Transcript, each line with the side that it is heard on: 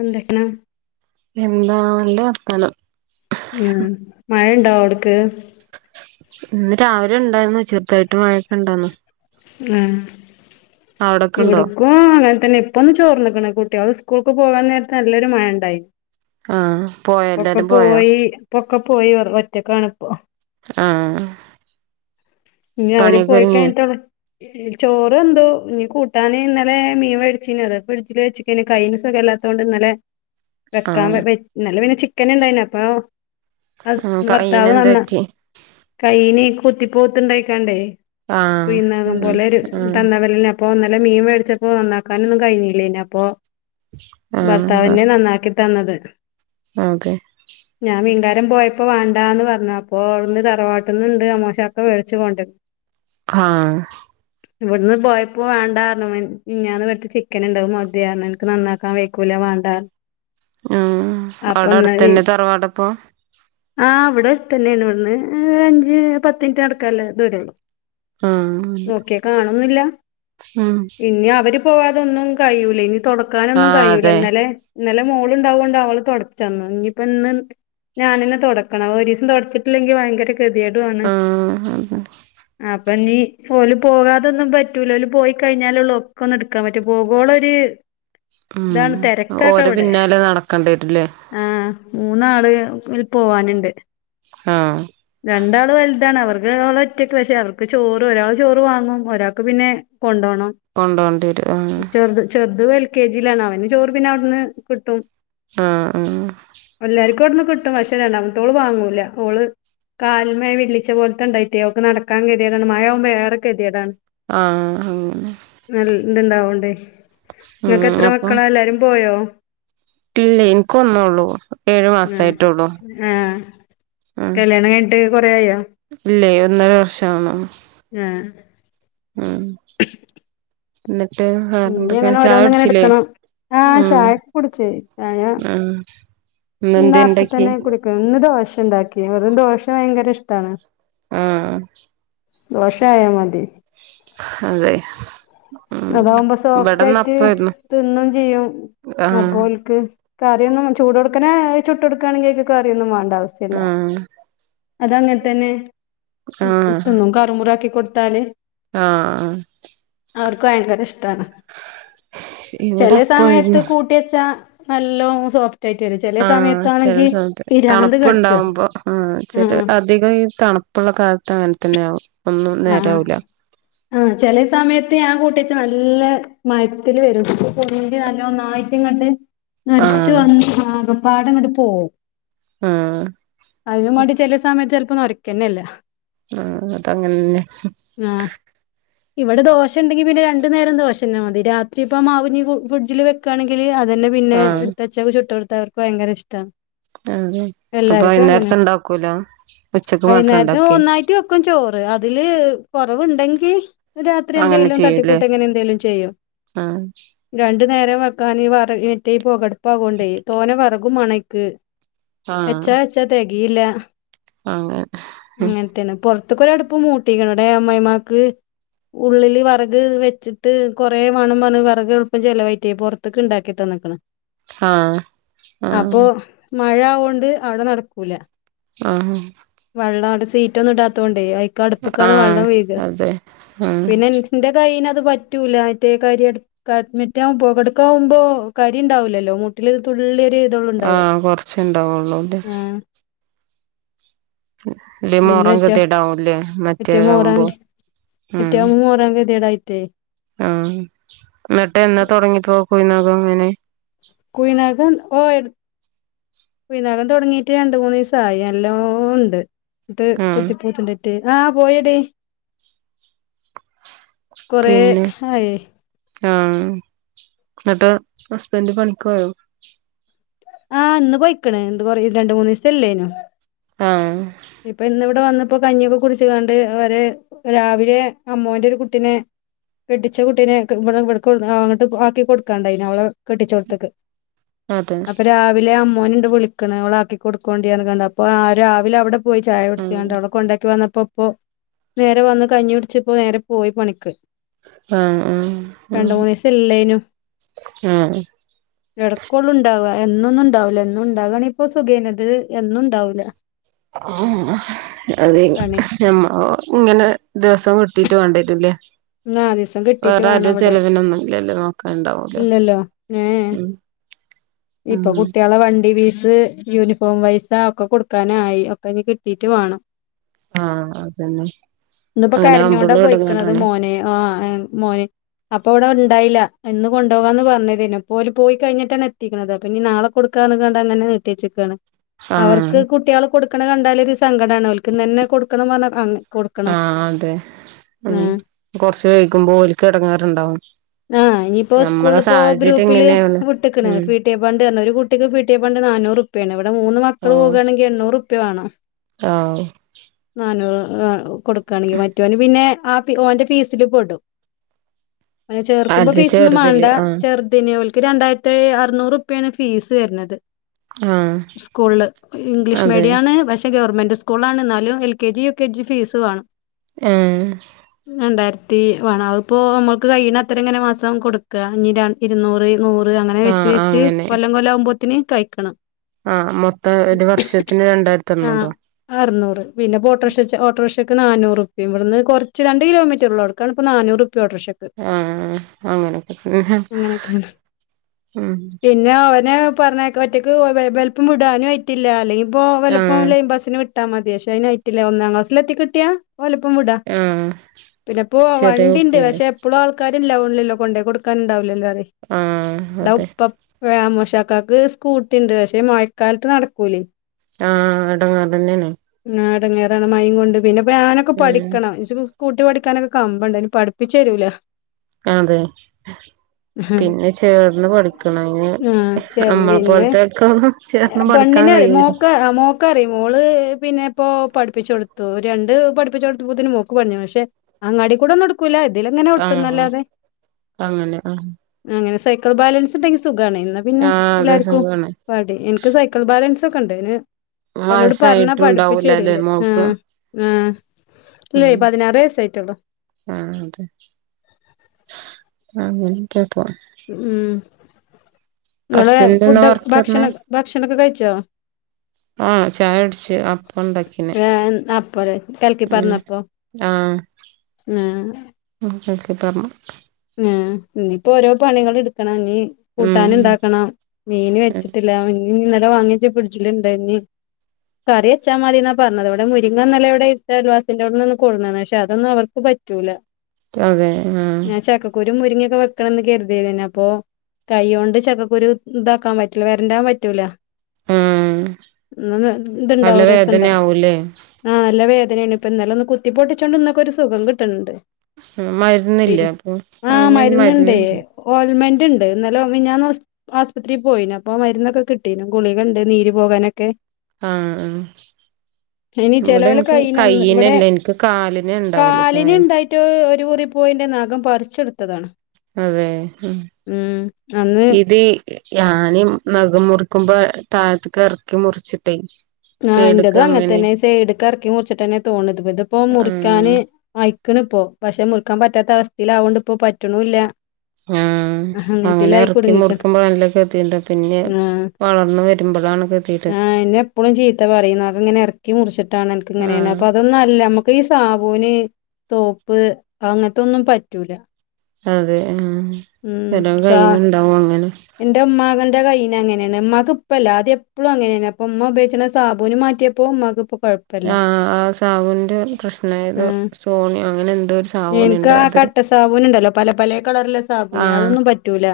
left: എന്തെക്ക്ണ്
right: ആഹ് നല്ല വർത്താനം
left: ഉം മഴണ്ടാ അവിടക്ക്
right: ഉം ഇന്ന് രാവിലെ ഉണ്ടായിരുന്നു ചെറുതായിട്ട് മഴയൊക്കെ ഉണ്ടായിരുന്നു
left: ഉം
right: അവിടൊക്കെ ഉണ്ടോ
left: ഇവിടപ്പോ അങ്ങനെ തന്നെ ഇപ്പൊന്ന് ചോർന്നക്ക്ണ്. കുട്ട്യാള് സ് സ്കൂൾക്ക് പോകാൻ നേരത്ത് നല്ലൊരു മഴണ്ടായി
right: ആഹ് പോയോ
left: ഇപ്പൊക്കെ
right: എല്ലാരും പോയോ
left: പോയി ഇപ്പൊക്കെ പോയി ഒറ്റക്കാണ് ഇപ്പോ
right: ആഹ്
left: ഇഞ്ഞി അവര്
right: പണിയൊക്കെ ഒരുങ്ങിയോ
left: പോയികഴിഞ്ഞിട്ടൊള്ള് ചോറെന്തു ഇനി കൂട്ടാന് ഇന്നലെ മീൻവേടിച്ചീന് അത് ഫ്രിഡ്ജില് വെച്ച്ക്കേയ്ന് കയ്യിന് സുഖ ല്ലാത്തോണ്ട് ഇന്നലെ വെക്കാൻ
right: ആഹ്
left: വെ ഇന്നലെപിന്നെ ചിക്കന്ണ്ടായിന്ന് അപ്പോ അത്
right: ആഹ്
left: ഭർത്താവ്
right: കയ്യിന് എന്ത്
left: നന്ന
right: പറ്റി
left: കയ്യിന് കുത്തി പോവ്ത്ത്ണ്ടായിക്കാണ്ടേ
right: ആഹ്
left: കുഴിനഖം
right: ആഹ്
left: പോലൊരു തന്താ വെര്ലിന് അ അപ്പൊ ന്നലെമീൻ വേടിച്ചപ്പോ നന്നാക്കാനൊന്നും കഴിഞ്ഞിലേനി അപ്പൊ
right: ആഹ്
left: ഭർത്താവനെ നന്നാക്കി തന്നത്
right: ആഹ് ആതെ
left: രം പോയപ്പോ വാണ്ടാന്ന് പറഞ്ഞ് അപ്പോ അവ്ട്ന്ന് തറവാട്ട്ന്ന്ണ്ട് അമ്മോശാക്ക വേട്ച് കൊണ്ടെര്ന്ന്
right: ആഹ്
left: ഇവട്ന്ന് പോയപ്പോ വേണ്ടാർഞ്ഞ് മിൻ മിഞ്ഞാന്ന് വേട്ച്ച ചിക്കൻണ്ട് അത് മതി അർഞ്ഞ്ഇൻക്ക് നന്നാക്കാൻ വൈക്കൂലാ വണ്ടാർഞ്ഞ്
right: അഹ് അവിടെ അടുത്തന്നെ തറവാട്പ്പോ
left: ആഹ് വിടെ അട്ത്തന്നെയാണ് ഇവിട്ന്ന് രു അഞ്ച് പത്ത് ന് റ്റ് നടക്കല്ലേ ദൂരേള്ളു
right: ആഹ്
left: നോക്കിയ കാണുന്നില്ല
right: ഉം
left: ഇനിഅവര് പോവാതൊന്നും കയിയൂല ഇനി തുടക്കാനൊന്നും
right: ആഹ്
left: കയിയൂല
right: അതെ
left: ഇന്നലെ ഇന്നലെ മോളുണ്ടാവുണ്ട് അവള് തൊടച്ചന്ന് ഇനിപ്പ ഇന്ന് ഞാനന്നെ തൊടക്കണം ഒരീസം തൊടച്ചിട്ടില്ലെങ്കി ഭയങ്കര കെതിയേടുവാ ണ്
right: ആഹ് ഹ് ഹ്
left: അപ്പൊനീ ഓല് പോകാതൊന്നും പറ്റൂല ല് പോയി കഴിഞ്ഞാലൊള്ളൂ ക്കൊന്ന് എടുക്കാൻ പറ്റ പോകോളൊരു
right: ഉം
left: ഇതാണ്
right: ഓരെ
left: തെരക്കാക്കെവിടെ
right: പിന്നാലെ നടക്കണ്ടി വരൂല്ലേ
left: ആഹ് മൂന്നാള് പോവാന്ണ്ട്
right: ആഹ്
left: രണ്ടാള് വൽ അതാണ് അവർക്ക് ഒറ്റക്ക് പക്ഷേ അവർക്ക് ചോറ് ഒരാൾ ചോറ് വാങ്ങും ഒരാക്ക് പിന്നെ കൊണ്ടോ ണം
right: കൊണ്ടോണ്ടി വരും ആഹ്
left: ചെറു ചെറുത് എൽ കെ ജിലാണ് അവന് ചോറ് പിന്നെ അവിട്ന്ന് കിട്ടും
right: ആഹ് ആഹ്
left: എല്ലാർക്കും അവിടുന്ന് കിട്ടും പക്ഷേ രണ്ടാമത്തോള് വാങ്ങൂല ഓള് കാല്മ്മെ വിള്ളി ച്ച പോലത്തൊണ്ടായിട്ടെ ഓൾക്ക് നടക്കൻ ഗെതിയെടാണ് മയാമ്പോഏറെ കെത്യെടാണ്
right: ആഹ് ആഹ് അങ്ങനെ
left: നല്ല ഇതുണ്ടാവോണ്ടേ നിങ്ങക്ക്
right: ഉം
left: എത്ര
right: അപ്പൊ
left: മക്കള എല്ലാരും പോയോ
right: ഇല്ല എൻക്കൊന്നേള്ളൂ ഏഴു
left: ആഹ്
right: മാസായിട്ടുള്ളു
left: ആഹ് കല്യാണം കഴ്ണിട്ട് കൊറെ ആയോ
right: ഇല്ലേ ഒന്നര വർഷാവ്ന്നൊ [unintelligible]
left: ആഹ്
right: ഉം എന്നിട്ട്
left: ഇനി
right: വറെന്തൊക്കെ
left: അങ്ങനെ
right: ചായ
left: ഓരോന്ന് ഇങ്ങനെ
right: കുടിച്ചില്ലേ
left: എടുക്കണം ആഹ്
right: ഉം
left: ചായക്കെ
right: ഉം ഇന്നെന്തേ ഇണ്ടാക്കി
left: ന്നാപ്പതന്നെ കുടിക്കും ഇന്ന് ദോശ ഉണ്ടാക്കി വെറും ദോശ ഭയങ്കര ഇഷ്ടാണ്
right: ആഹ്
left: ദോഷായാ മതി
right: അതെ ഉം
left: അതാവുമ്പോ സോഫ്റ്റ്
right: ഇവിടെന്ന്
left: ആയിട്ട്
right: അപ്പായിരുന്നു
left: തിന്നും ചെയ്യും
right: ആഹ്
left: അപ്പോൽക്ക് കറിയൊന്നും ചൂട് കൊടുക്കനെ ചുട്ട് കൊടുക്കുകയാണെങ്കിൽ കയറിയൊന്നും വേണ്ട ആവശ്യല്ല
right: ആഹ്
left: അതങ്ങനെ തന്നെ
right: ആഹ്
left: തിന്നും കറുമുറാക്കി കൊടുത്താല്
right: ആഹ്
left: അവർക്ക് ഭയങ്കര ഇഷ്ടമാണ്
right: ഇവിടെ
left: ചെല സമയത്ത്
right: അപ്പായിരുന്നു
left: കൂട്ടി വച്ചാ നല്ലോം സോ
right: ആഹ് ചെല സമയത്ത്
left: പിരാന്ത് കടിച്ചും
right: തണുപ്പുണ്ടാവുമ്പോ ഉം ചെല
left: ആഹ്
right: അധികം ഈ തണുപ്പുള്ള കാലത്ത് അങ്ങനെ തന്നെയും
left: ആഹ് ആഹ് ചെല സമയത്ത് ഞാൻ കൂട്ടി നല്ല മരത്തില് വരും പിന്നെ പൊന്തി നല്ലന്നായിട്ടുംങ്ങട്ട് മരിച്ച്
right: ആഹ്
left: വന്ന് ആകപ്പാട ഇങ്ങോട്ട് പോകും
right: ആഹ്
left: അതിന് മാണ്ടി ചെല സമയത്ത് ചിലപ്പോ നൊറയ്ക്കന്നെല്ല
right: ആ അതങ്ങനന്നെ
left: ആഹ് ഇവിടെ ദോശ ഉണ്ടെങ്കി പിന്നെ രണ്ടു നേരം ദോശം തന്ന മതി രാത്രി ഇപ്പ മാവിഞ്ഞ് ഫ്രിഡ്ജില് വെക്കാണെങ്കില് അ തന്നെ പിന്നെ
right: ആഹ്
left: എടുത്തച്ചക്ക് ചുട്ടെടുത്തവർക്ക് ഭയങ്ക ഇഷ്ടമാണ്
right: ആഹ് അപ്പൊ
left: എല്ലാർക്കും അങ്ങനെ
right: വൈന്നേരത്തെ ഇണ്ടാക്കൂല ഉച്ചക്ക് മാത്രം
left: വൈകുന്നേരത്ത
right: ഇണ്ടാക്കെ
left: ഒന്നായിട്ട് വെക്കും ചോറ് അതില് കൊറവുണ്ടെങ്കി രാത്രി
right: അങ്ങനെ
left: എന്തെലും
right: ചെയ്യൂല്ലേ
left: തട്ടിക്കൂട്ട് എങ്ങനെ എന്തേലും ചെയ്യോ
right: ആഹ്
left: രണ്ട് രണ്ടു നേരം വെക്കാൻ ഈ മറ്റേ പൊകടുപ്പ് ആയോണ്ടേ തോനെ വെറകും മാണയ്ക്ക്
right: ആഹ്
left: വെച്ചാ വച്ച തേകീയില്ല
right: അങ്ങനെ
left: അങ്ങനത്തന്നെ പുൊറത്തേക്കൊര ടുപ്പ് മൂട്ടിക്കണ് ഇടെ അമ്മമാക്ക് ഉള്ളില് വിറക് വെച്ചിട്ട് കുറെേ വേണം പറഞ്ഞ് വെക് എളുപ്പം ചിലവായിറ്റ് പൊറത്തൊക്ക ഇണ്ടാക്കി തന്നക്കണം
right: ആഹ് ആഹ്
left: മഴ ആയോണ്ട് അവിടെ നടക്കൂല
right: ആഹ്
left: വെള്ളാണ് സീറ്റൊന്നും ഇടാത്തൊണ്ടേയ് ക്ക്‌ അടുപ്പിക്കാണ്
right: ആഹ്
left: വെള്ളം വീഴാ
right: അതെ ആഹ്
left: പിന്നെ ന്റെ കയ്യി അ പറ്റൂല മറ്റേ കരി മറ്റ പുകെടുക്കാവുമ്പോ കരി ഉണ്ടാവില്ലല്ലോ മുട്ടിലൊരു തു ള്ളേരു
right: ആ കൊറച്ച ഇണ്ടാവള്ളൂല്ലേ
left: ആഹ്
right: ഇല്ല മുറ
left: പിന്നെ മറ്റേ
right: കതടാവുംല്ലേ മറ്റേവുമ്പോ
left: മറ്റേ മോർ കതിയെടായട്ടെ
right: ആഹ എന്നിട്ട് എന്ന തുടങ്ങിപ്പോ കുയി നഖം അങ്ങനെ
left: കുയിനകം കുയിനകം തുടങ്ങിട്ട് രണ്ട മൂന്ന്ു ദിവസയി ന ല്ലോ ഉണ്ട് എന്നട്ട്
right: ആഹ്
left: കുത്തിപപ്പോത്തിട്ട് ആ് പോയടേ കൊറെ ആയി
right: ആഹ എന്നിട്ട് ഹസ്ബൻഡ് പണിക്ക് പോയോ
left: ആഹ് ഇന്ന് പൊ യിക്കണ എന്ത് കൊറ രണ്ട മൂന്ന്ു ദിവസം ഇല്ലേനു
right: ആ
left: ഇപ്പൊ ഇന്നിവിടെ വന്നിപ്പോ കഞ്ഞിയൊക്കെ കുടിച്ചു കണ്ട് അവരെ രാവിലെ അമ്മോവൻറെ ഒരു കുട്ടിനെ കെട്ടിച്ച കുട്ടീനെ ഇ ഇവിടെ അങ്ങോട്ട് ആക്കി കൊടുക്കാണ്ടായി അവളെ കെട്ടിച്ചോടത്തേക്ക്
right: അതെ
left: അപ്പൊ രാവിലെ അമ്മോന ഇണ്ട് വിളിക്കണാക്കി കൊടുക്കൊണ്ടി കണ്ട അപ്പൊ രാവിലെ അവിടെ പോയി ചായ
right: ആഹ്
left: കുടിചുഗാണ്ടി അവിടെ കൊണ്ടാക്കി വന്നപ്പോ ഇപ്പൊ നേരെ വന്ന് കഴഞ്ഞി പിടിച്ചപ്പോ നേരെ പോയി പണിക്ക്
right: ആഹ് ആഹ്
left: രണ്ട
right: ആഹ്
left: മൂനീസം ഇല്ലേനു ഇടക്കോള്ളു ഉണ്ടാവാ എന്നൊന്നും ഇണ്ടാവില്ല എന്നും ഇണ്ടാകണ ഇപ്പൊ സുഖേന് എന്നും ഇണ്ടാവൂില്ല
right: ആ അതെ
left: പണി
right: മ്മ ഇങ്ങനെ ദിവസം കിട്ടി കണ്ടട്ടല്ലേ
left: നാലീസം കെട്ടീട്ട്
right: വേറെ
left: വേണം
right: ആരും
left: അവിടെ
right: ചെിലവിനൊന്നുംില്ലല്ലോ നോക്കാുണ്ടാവൂലോ
left: ഇല്ലല്ലോ ഏ
right: ഉ
left: ഇപ്പൊ കുട്ട്യേളെ വണ്ടി വീസ് യൂണിഫോം പൈസ ഒക്കെ കൊടുക്കാനായി ഒക്കെ ഇഞ്ഞി കിട്ടീട്ട് വേണം
right: ആഹ അതന്നെ
left: ഇന്നിപ്പോ
right: അങ്ങനെ
left: കരഞ്ഞോണ്ടാ
right: ആവുമ്പോളും
left: പോയിക്കണത്
right: എടങ്ങേറാണ്
left: മോന് ആ മോന് അപ്പൊ ഇവിടെ ഉണ്ടായില്ല എന്ന് കൊണ്ടുപോകാ എന്ന് പറഞ്ഞത്ന്നെ ഇപ്പോര് പോയി കഴിഞ്ഞിട്ടാണ് എത്തിണുന്നത് അപ്പൊ ഞ്ഞി നാളെ കൊടുക്ക അങ്ങന നി അവർക്ക്
right: ആഹ്
left: കുട്ടികൾ കൊടുക്ക കണ്ടാല് സങ്കടാണ് ഓലക്ക് ഇന്നന്നെ കൊടുക്കണം പറ കൊടുക്കണം ആ
right: കൊറച് വൈകുമ്പോ ഓലക്ക് ഇടങ്ങേരുണ്ടാവും
left: ആഹ് ഇനിയിപ്പോ സ്കൂളിപ്പോ ഗ്രൂപ്പില്
right: ഇങ്ങനെയാണ്
left: വിട്ടക്കണ
right: ഉം
left: ഫീട്ടിയ ഫണ്ട് ഒരു കുട്ടിക്ക് ഫീട്ടിയ ഫണ്ട് നാനൂറ്ുപ്പ്യാണ് ഇവിടെൂന്ന് മക്കൾ പോവവാണെങ്കിൽണ്ണൂറ്ുപ്യ വേണം
right: ആഹ
left: ാനൂ കൊടുക്കവാണെങ്കിൽറ മറ്റോൻ പിന്നെ ആ ഓന്റെ ഫീസിില് പെടും അങ്ങെ ചേർക്കുമ്പോ
right: അത്
left: പീസ ഒന്നും മാണ്ട
right: ചെറുതില് ആഹ്
left: ചെറുതെ ക്ക് രണ്ടായിരത്തി അറുന്നൂറുപ്യ ഫീസ് വരുന്നത്
right: ആഹ്
left: സ്കൂൾൽ ഇംഗ്ലീഷ്
right: അതെ
left: മീഡിയണ് പക്ഷെ ഗ ഗവൺമെന്റ് സ്കൂളാണെ ന്നാലും LKG U K G fees വേണം
right: ഏ
left: രണ്ടായിരത്തി വാണം അതിപ്പോ നമ്മൾക്ക് കയ്യിന്നത്ര ങ്ങനെ മാസം കൊടുക്ക ഇരുന്നൂറ് നൂറ് അങ്ങനെ വെച്ച്
right: ആഹ്
left: വെച്ച് കൊല്ലം കൊല്ലം ആകുമ്പോത്തന് കഴിക്കണം
right: ആ മൊത്തം ഒരു വർഷത്തിന് രണ്ടായിരത്തി
left: ആ
right: അരുന്നൂറോ
left: അറുന്നൂറ് പിന്നെപ്പോ ഓട്ടോക്ഷ ഓട്ടോറിക്ഷയ്ക്ക് നാനൂറ് പ്പ ഇവിടുന്ന്റ രണ്ട് കിലോമീറ്റർ ഉള്ള അവിടുക്കാണ് ഇപ്പോ നാനൂറ് ഓട്ടർശക്ക്
right: ആഹ് അങ്ങനൊക്കെ തന്നെ.
left: അങ്ങനെയൊക്കെയ
right: ഉം
left: പിന്നെ ഓന് പറഞ്ഞയ്ക്ക ഒറ്റയ്ക്ക് വലുപ്പം വിടാനും ആയിറ്റില്ല. അല്ലെങ്കിഇപ്പോ വലപ്പം
right: ആഹ്
left: ലെയ്ൻബസ്സിന്‌ വിട്ട് കിട്ടാ മതിയാക്ഷേ അതിനയിട്ടില്ലേ ഒന്നാം ക്ലാസൽ എത്തികിട്ടിയാ ഓലപ്പം വിടാ.
right: ആഹ്
left: പിന്നെപ്പോ
right: ചെറിയ
left: വണ്ടിണ്ട്
right: കുട്ടിയല്ലേ
left: പക്ഷെ എപ്പോഴും ആൾക്കാർ, ണ് ലവല്ലോ കൊണ്ടയ് കൊടുക്കാൻണ്ടാവല്ലോ പറയ്
right: ആഹ്
left: ദാ
right: അതെ
left: ഉപ്പ അമ്മോ ഇവിടെ ഉപ്പ വ മോശ ചക ക്ക് സ്കൂട്ടിണ്ട് പക്ഷെ മഴക്കാലത്ത് നടക്കൂലേ,
right: ആ അടങ്ങറെന്നെണ്.
left: എടങ്ങറാണ് മയ ഉംകൊണ്ട് പിന്നെ ഞാനൊക്കെ
right: ഉം
left: പഠിക്കണം. കൂട്ടി പഠിക്കാനൊക്കെ കമ്പണ്ട് അയ്ന് പഠിപ്പിച് തരൂല.
right: അതെ പിന്നെ ചേർന്ന് പഠിക്കണം അയ്ന്
left: ആഹ് ചേർന്ന്
right: അമ്മളെ പോലത്തോക്ക് ചേർന്ന് പഠിക്കാൻ
left: ഹേയ്
right: കഴിയൂല
left: മോക്ക മോ മോള്ക്കറിയും മോള് പിന്നെ ഇപ്പോ പഠപ്പിച്കൊടുത്തു. ഒരു രണ്ട് പഠിപ്പിച്ചോടുത്തപ്പത്തിന് മോക്ക് പഠിഞ്ഞു. അങ്ങാടി കൂടെന്നുംടുക്കൂല്ല. ഇതിലങ്ങനെ
right: ആഹ്
left: ഒട്ടുംന്നല്ലാതെ
right: അങ്ങനെ ആഹ്
left: അങ്ങനെ സൈ സൈക്ക്‌ൾ ബാലൻസ്ണ്ടെങ്കിൽ സുഖാണ് ന്നാ പിന്നെ
right: ആഹ് അതെ
left: എല്ലാർക്കും
right: സുഖാണ്
left: പടീം. എനിക്ക് സൈക്കിൾ ബാലൻസ് ഒക്കെ ഉണ്ട്. അയ്ന് ഓലോട് പറഞ്ഞ പഠിപ്പിച്ചു
right: വയസ്സായിട്ടുണ്ടാവൂലല്ലേ
left: തരല്ലേ ആ
right: മോൾക്ക്
left: ആ ഇല്ലേ പതിനാറ് വയ
right: ആഹ അതെ അ എനിക്ക പോ
left: ഉം ഉം നിങ്ങള്
right: ഹസ്ബൻഡ് എന്താ വർക്ക്
left: ഫുഡ്ഭക്ഷണ ഭക്ഷണൊക്കെ കഴിച്ചോ?
right: ആ ചായടുച്ചു അപ്പം ഉണ്ടാക്കിനെ
left: ഏ അപ്പൊ
right: ഉം ആ
left: ആ
right: [inaudible]
left: ങേഇനിയിപ്പോ ഓരോ പണികൾ എടുക്കണം. ഇനി കൂട്ടാൻ
right: ഉം
left: ഉണ്ടാക്കണം, മീന് വെച്ചിട്ടില്ല. ഇൻ ഇന്നലെ വാങ്ങിയച്ച് ഫിട്ജ്ൽ ഇണ്ട്. കറിയച്ചാ മതീന്ന പറഞ്ഞത് ഇവിടെ മുരിങ്ങന്നലെ ഇട്‌ത്ത അയൽവാസിന്റെ ടൊന്ന് നിന്ന് കൊട്ന്ന്ക്ക്ണ് പക്ഷെ അതൊന്നും അവർ പറ്റൂല.
right: ആതെ
left: ഞാൻ ചക്കക്കുരും മുരിങ്ങിയൊക്കെ വെക്കണം ന്നാകരുതിയന്നെ അപ്പൊ കൈയോണ്ട്ചക്കക്കുരു ഇതാക്കാൻ പറ്റൂല്ല. വരണ്ടാൻ പറ്റൂല.
right: ആഹ് നല്ല
left: ങേഇതുണ്ടാവും രസംണ്ടാവും
right: വേദനയാവൂലേ
left: ആ നല്ല വേര് എയ്നു ഇപ്പന്നലെ ഒന്ന് കുത്തി പൊട്ടിച്ചൊണ്ട് ഇന്നെക്കൊരു ഒരു സുഖം കിട്ടുന്നുണ്ട്.
right: ഉം മ
left: ആ മരുന്നുണ്ടേ ഓൽമന്റ് ണ്ട് ഇന്നലെ മിഞ്ഞാ ആസ്പത്രിൽ പോയിന് അപ്പൊ മരുന്നൊക്കെ കിട്ടീനു ഗുളികണ്ട് നീര് പോകാനൊക്കെ,
right: ആ ഉം
left: ഇനി ചിലവെല കൈണ ഒന്ന് ഇവിടെ
right: എനിക്ക് കാലിന് ഉണ്ടാവല്
left: കാലിന്
right: കാല്
left: ഉണ്ടായിട്ട് കീറി പോയിന്റെ നകം പറിച്ചെട്
right: അതെ ഉം
left: ഉം അന്ന്
right: ഇത് ഞാനും നഖം മുറിക്കുമ്പോ താഴ്ത്തക്ക് ഇറക്കി മുറിച്ചിട്ടേയ്
left: ആ ഇന്റെതും അങ്ങനെ തന്നെ സൈട്ക്ക അറക്കി മുറിച്ചിട്ട്ന്നെ തോന്നണ്ഇതിപ്പോ
right: ആഹ്
left: മുറിക്കാന് അയി അയിക്കണ്പ്പോ പക്ഷെ മുറുക്കാൻ പറ്റാത്ത അവസ്ഥയിൽ ആവോണ്ട് പ്പോ പറ്റ്ണുല്ല.
right: ആഹ് അങ്ങനെ ഇറക്കി മുടിക്കുമ്പോ നല്ല കതിയട്ണ്ട് പിന്നെ
left: ആ
right: വളർന്ന് വരുമ്പോഴാണ് കതിയട്.
left: ആഹ് എന്നെ എപ്പളും ചീത്ത പറയും നഖങ്ങനെ ഇറക്കി മുറിച്ചട്ടാണ് അനക്കങ്ങനെ
right: ആഹ്
left: അപ്പൊ അതൊന്നല്ല. നമുക്ക് ഈ സാബൂന് തോപ്പ് അങ്ങനത്തൊന്നും പറ്റൂല.
right: അതെ ആ
left: ഉം
right: ചില
left: സാ
right: കൈനുണ്ടാവും അങ്ങനെ,
left: എന്റെ ഉമ്മാകന്റെ കയ്യിനെ അങ്ങനെയാണ്. ഉമ്മാക്ക് ഇപ്പല്ല അത് എപ്പോളും അങ്ങനെയാണ് അപ്പൊ ഉമ്മ ഉയോഗിച്ച സാബൂന് മാറ്റിയ പോമ്മക്ക് പ്പോ
right: ആ ആ സാബുന്റെ പ്രശ്ണെരുന്നു
left: ആഹ്
right: സോണിയോ അങ്ങനെ എന്തോ ഒരു സാബൂനുണ്ട് അത്
left: പട്ട സാബുൻ ഉണ്ടല്ലോ പല പല കളറിലെ
right: ആ
left: സാബുന് അതൊന്നും പറ്റൂല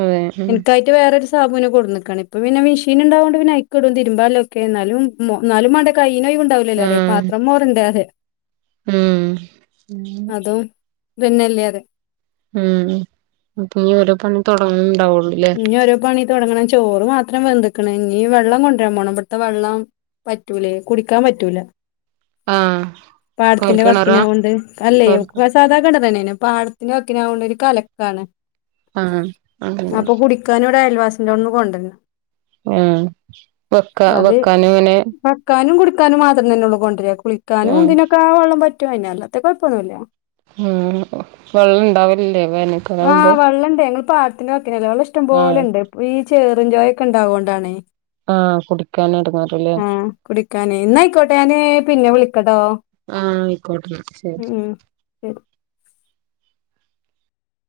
right: അതെ ഉം
left: എനക്കായിട്ട് വേറെ സാബൂ കൊടുക്കാണ് ഇപ്പ പിന്നെ മെഷീൻ ഉണ്ടാവോണ്ട് പിന്നെ അക്ക ഇടുംതിരുമ്പാലുംൊക്കെ എന്നാലുംാലും മട
right: ആ
left: പിവണ്ടാവലല്ല അിയ പാത്രം ഒരുണ്ട് അതെ
right: ഉം
left: പിന്നല്ലേ അത
right: ഉം പിനി ഓരോ പണി തുടങ്ങുന്നുണ്ടാവുള്ളൂ
left: ഇനിഓരോ പണി തുടങ്ങണം ചോറ് മാത്രം വെന്തുക്കണ ഇനി വെള്ളം കൊണ്ടുവരാൻ പോകണം ഇവിടത്തെ വെള്ളം പറ്റൂലേ കുടിക്കാൻ പറ്റൂല
right: ആ
left: പാടത്തിന്റെ
right: കോഴൽക്കിണറാ
left: വക്കിനക കൊണ്ട് അല്ലേോ
right: കോഴൽക്കി
left: സാധാ കണ തന്നെ പാടത്തിന് വെക്കിനാവുന്ന ഒരു കലക്കാണ്
right: ആ അങ്ങനെ
left: അപ്പൊ കുടിക്കാന ഇവിടെ അയൽവാസിന്റെ ഒും കൊണ്ടുവന്നോ
right: ഉ വെക്കാ വെക്കാന ഇങ്ങനെ
left: കുളിക്കാനും മാത്രം തന്നെള്ള കൊണ്ടരിക്ക
right: ആ
left: കുളിക്കാനുംന്തിനൊക്കെ ആ വെള്ള പറ്റോ അതിനെല്ലാത്ത കുഴപ്പൊന്നുമല്ല
right: ഉ വെള്ളം ഇണ്ടാവില്ലേ വേനക്കറവുമ്പോ
left: പാടത്തിനൊക്കെ നിലവള ഇഷ്ടം പോലുണ്ട് ഇപ്പൊ ഈ ചെറും ജോയൊക്കെ ഉണ്ടാവകുകൊണ്ടാണ്
right: ആ കുടിക്കാൻ എടങ്ങേറല്ലേ
left: ആ കുടിക്കാനേ ഇന്നയിക്കോട്ടെ ഞാന് പിന്നെ വിളിക്കട്ടോ
right: ആഹ് ആയിക്കോട്ടന്നാ ശ
left: ഉം [unintelligible]